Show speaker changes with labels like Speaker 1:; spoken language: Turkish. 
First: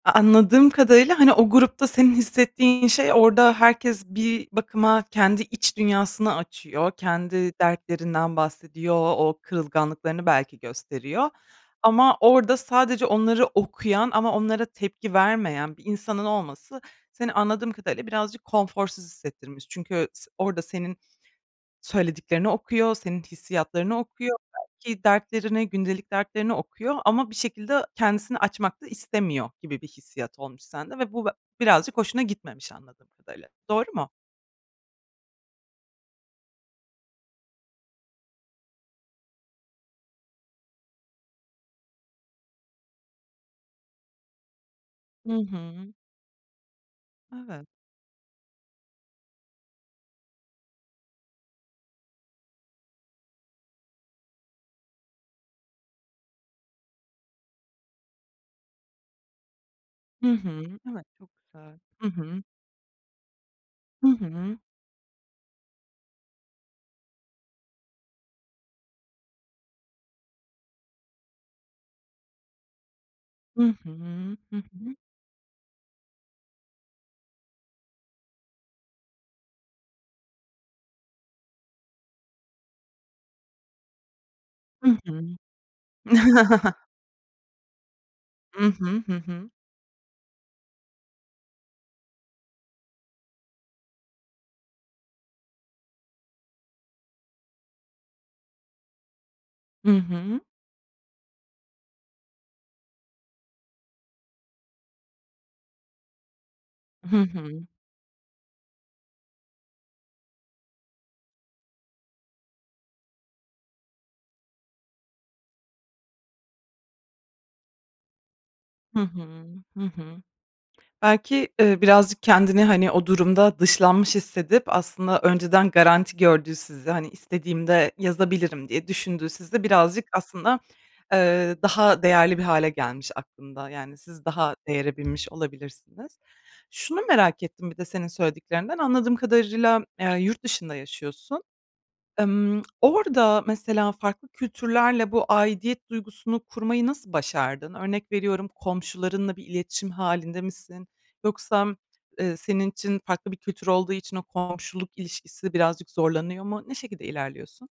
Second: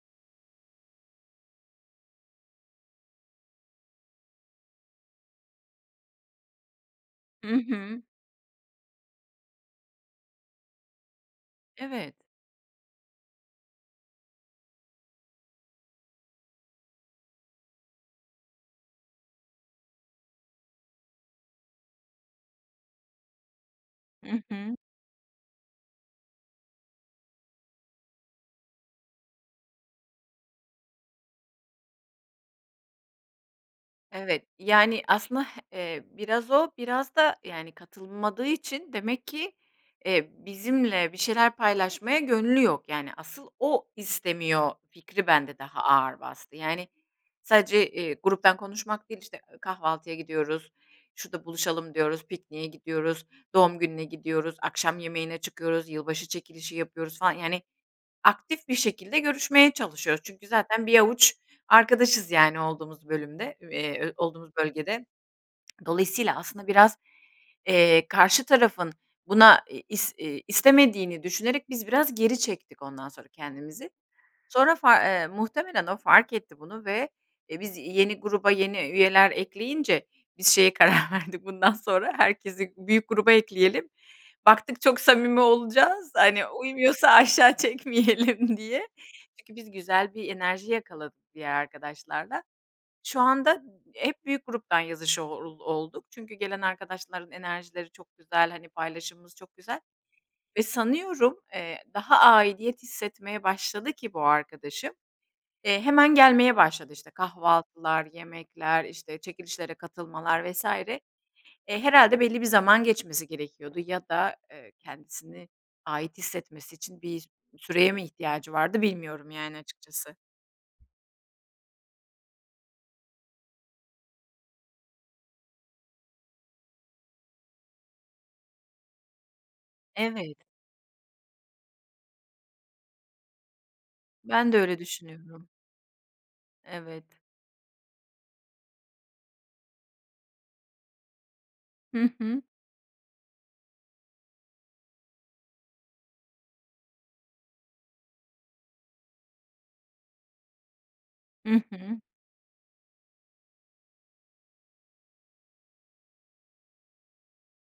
Speaker 1: A anladığım kadarıyla, hani, o grupta senin hissettiğin şey, orada herkes bir bakıma kendi iç dünyasını açıyor,
Speaker 2: Hı
Speaker 1: kendi
Speaker 2: hı.
Speaker 1: dertlerinden bahsediyor, o kırılganlıklarını belki gösteriyor.
Speaker 2: Evet.
Speaker 1: Ama orada sadece onları okuyan ama onlara tepki vermeyen bir insanın olması seni, anladığım kadarıyla, birazcık konforsuz hissettirmiş. Çünkü s orada senin söylediklerini okuyor, senin hissiyatlarını okuyor,
Speaker 2: I hı.
Speaker 1: belki dertlerini, gündelik dertlerini okuyor ama bir şekilde kendisini açmak da istemiyor gibi bir hissiyat olmuş sende ve bu ve birazcık hoşuna gitmemiş, anladığım kadarıyla. Doğru mu?
Speaker 2: Evet. Yani, aslında, eee, biraz o, biraz da, yani, katılmadığı için demek ki, eee, bizimle bir şeyler paylaşmaya gönlü yok. Yani, asıl o istemiyor fikri
Speaker 1: Hı
Speaker 2: bende daha
Speaker 1: hı.
Speaker 2: ağır bastı. Yani,
Speaker 1: Evet.
Speaker 2: sadece, eee, gruptan konuşmak değil, işte, eee, kahvaltıya gidiyoruz, şurada buluşalım diyoruz, pikniğe gidiyoruz, doğum gününe gidiyoruz, akşam yemeğine çıkıyoruz, yılbaşı çekilişi yapıyoruz falan, yani, aktif bir şekilde görüşmeye çalışıyoruz.
Speaker 1: Hı
Speaker 2: Çünkü
Speaker 1: hı.
Speaker 2: zaten bir
Speaker 1: Evet, çok
Speaker 2: avuç
Speaker 1: güzel. Hı
Speaker 2: arkadaşız,
Speaker 1: hı.
Speaker 2: yani, olduğumuz bölümde,
Speaker 1: Hı
Speaker 2: eee, olduğumuz
Speaker 1: hı.
Speaker 2: bölgede. Dolayısıyla aslında biraz, eee, karşı tarafın buna is eee, istemediğini düşünerek biz biraz geri çektik ondan sonra
Speaker 1: Hı
Speaker 2: kendimizi.
Speaker 1: hı. Hı
Speaker 2: Sonra
Speaker 1: hı.
Speaker 2: far muhtemelen o fark etti bunu ve, e, biz yeni gruba yeni üyeler ekleyince biz şeye karar verdik, "Bundan sonra herkesi büyük gruba ekleyelim." Baktık
Speaker 1: Hı
Speaker 2: çok
Speaker 1: hı.
Speaker 2: samimi olacağız, hani uymuyorsa aşağı çekmeyelim
Speaker 1: I
Speaker 2: diye.
Speaker 1: hı. Hı hı.
Speaker 2: Çünkü biz güzel bir enerji yakaladık diğer arkadaşlarla. Şu anda m hep büyük gruptan yazışa o olduk. Çünkü gelen arkadaşların enerjileri çok güzel, hani, paylaşımımız çok güzel.
Speaker 1: Hı hı.
Speaker 2: Ve sanıyorum, eee, daha aidiyet hissetmeye başladı ki bu arkadaşım, eee, hemen gelmeye başladı. İşte,
Speaker 1: Hı hı.
Speaker 2: kahvaltılar, yemekler, işte, çekilişlere katılmalar vs. E, herhâlde belli bir zaman geçmesi gerekiyordu ya da kendisini ait hissetmesi için bir süreye mi ihtiyacı vardı,
Speaker 1: Hı
Speaker 2: bilmiyorum,
Speaker 1: hı,
Speaker 2: yani,
Speaker 1: hı
Speaker 2: açıkçası.
Speaker 1: hı. Belki, eee, birazcık kendini, hani, o durumda dışlanmış hissedip, aslında önceden garanti gördüğü sizi, hani, "İstediğimde yazabilirim." diye düşündüğü sizi birazcık
Speaker 2: Evet.
Speaker 1: aslında, eee, daha değerli bir hâle gelmiş aklında. Yani, siz
Speaker 2: Ben
Speaker 1: daha
Speaker 2: de öyle
Speaker 1: değere binmiş
Speaker 2: düşünüyordum.
Speaker 1: olabilirsiniz. Şunu
Speaker 2: Evet.
Speaker 1: merak ettim bir de senin söylediklerinden. Anladığım kadarıyla, eee, yurt dışında yaşıyorsun.
Speaker 2: Hı hı.
Speaker 1: Imm orada, mesela, farklı kültürlerle bu aidiyet duygusunu kurmayı nasıl başardın? Örnek veriyorum, komşularınla bir iletişim hâlinde misin?
Speaker 2: Hı
Speaker 1: Yoksa
Speaker 2: hı.
Speaker 1: ııı, senin için farklı bir kültür olduğu için o komşuluk ilişkisi birazcık zorlanıyor mu? Ne şekilde ilerliyorsun?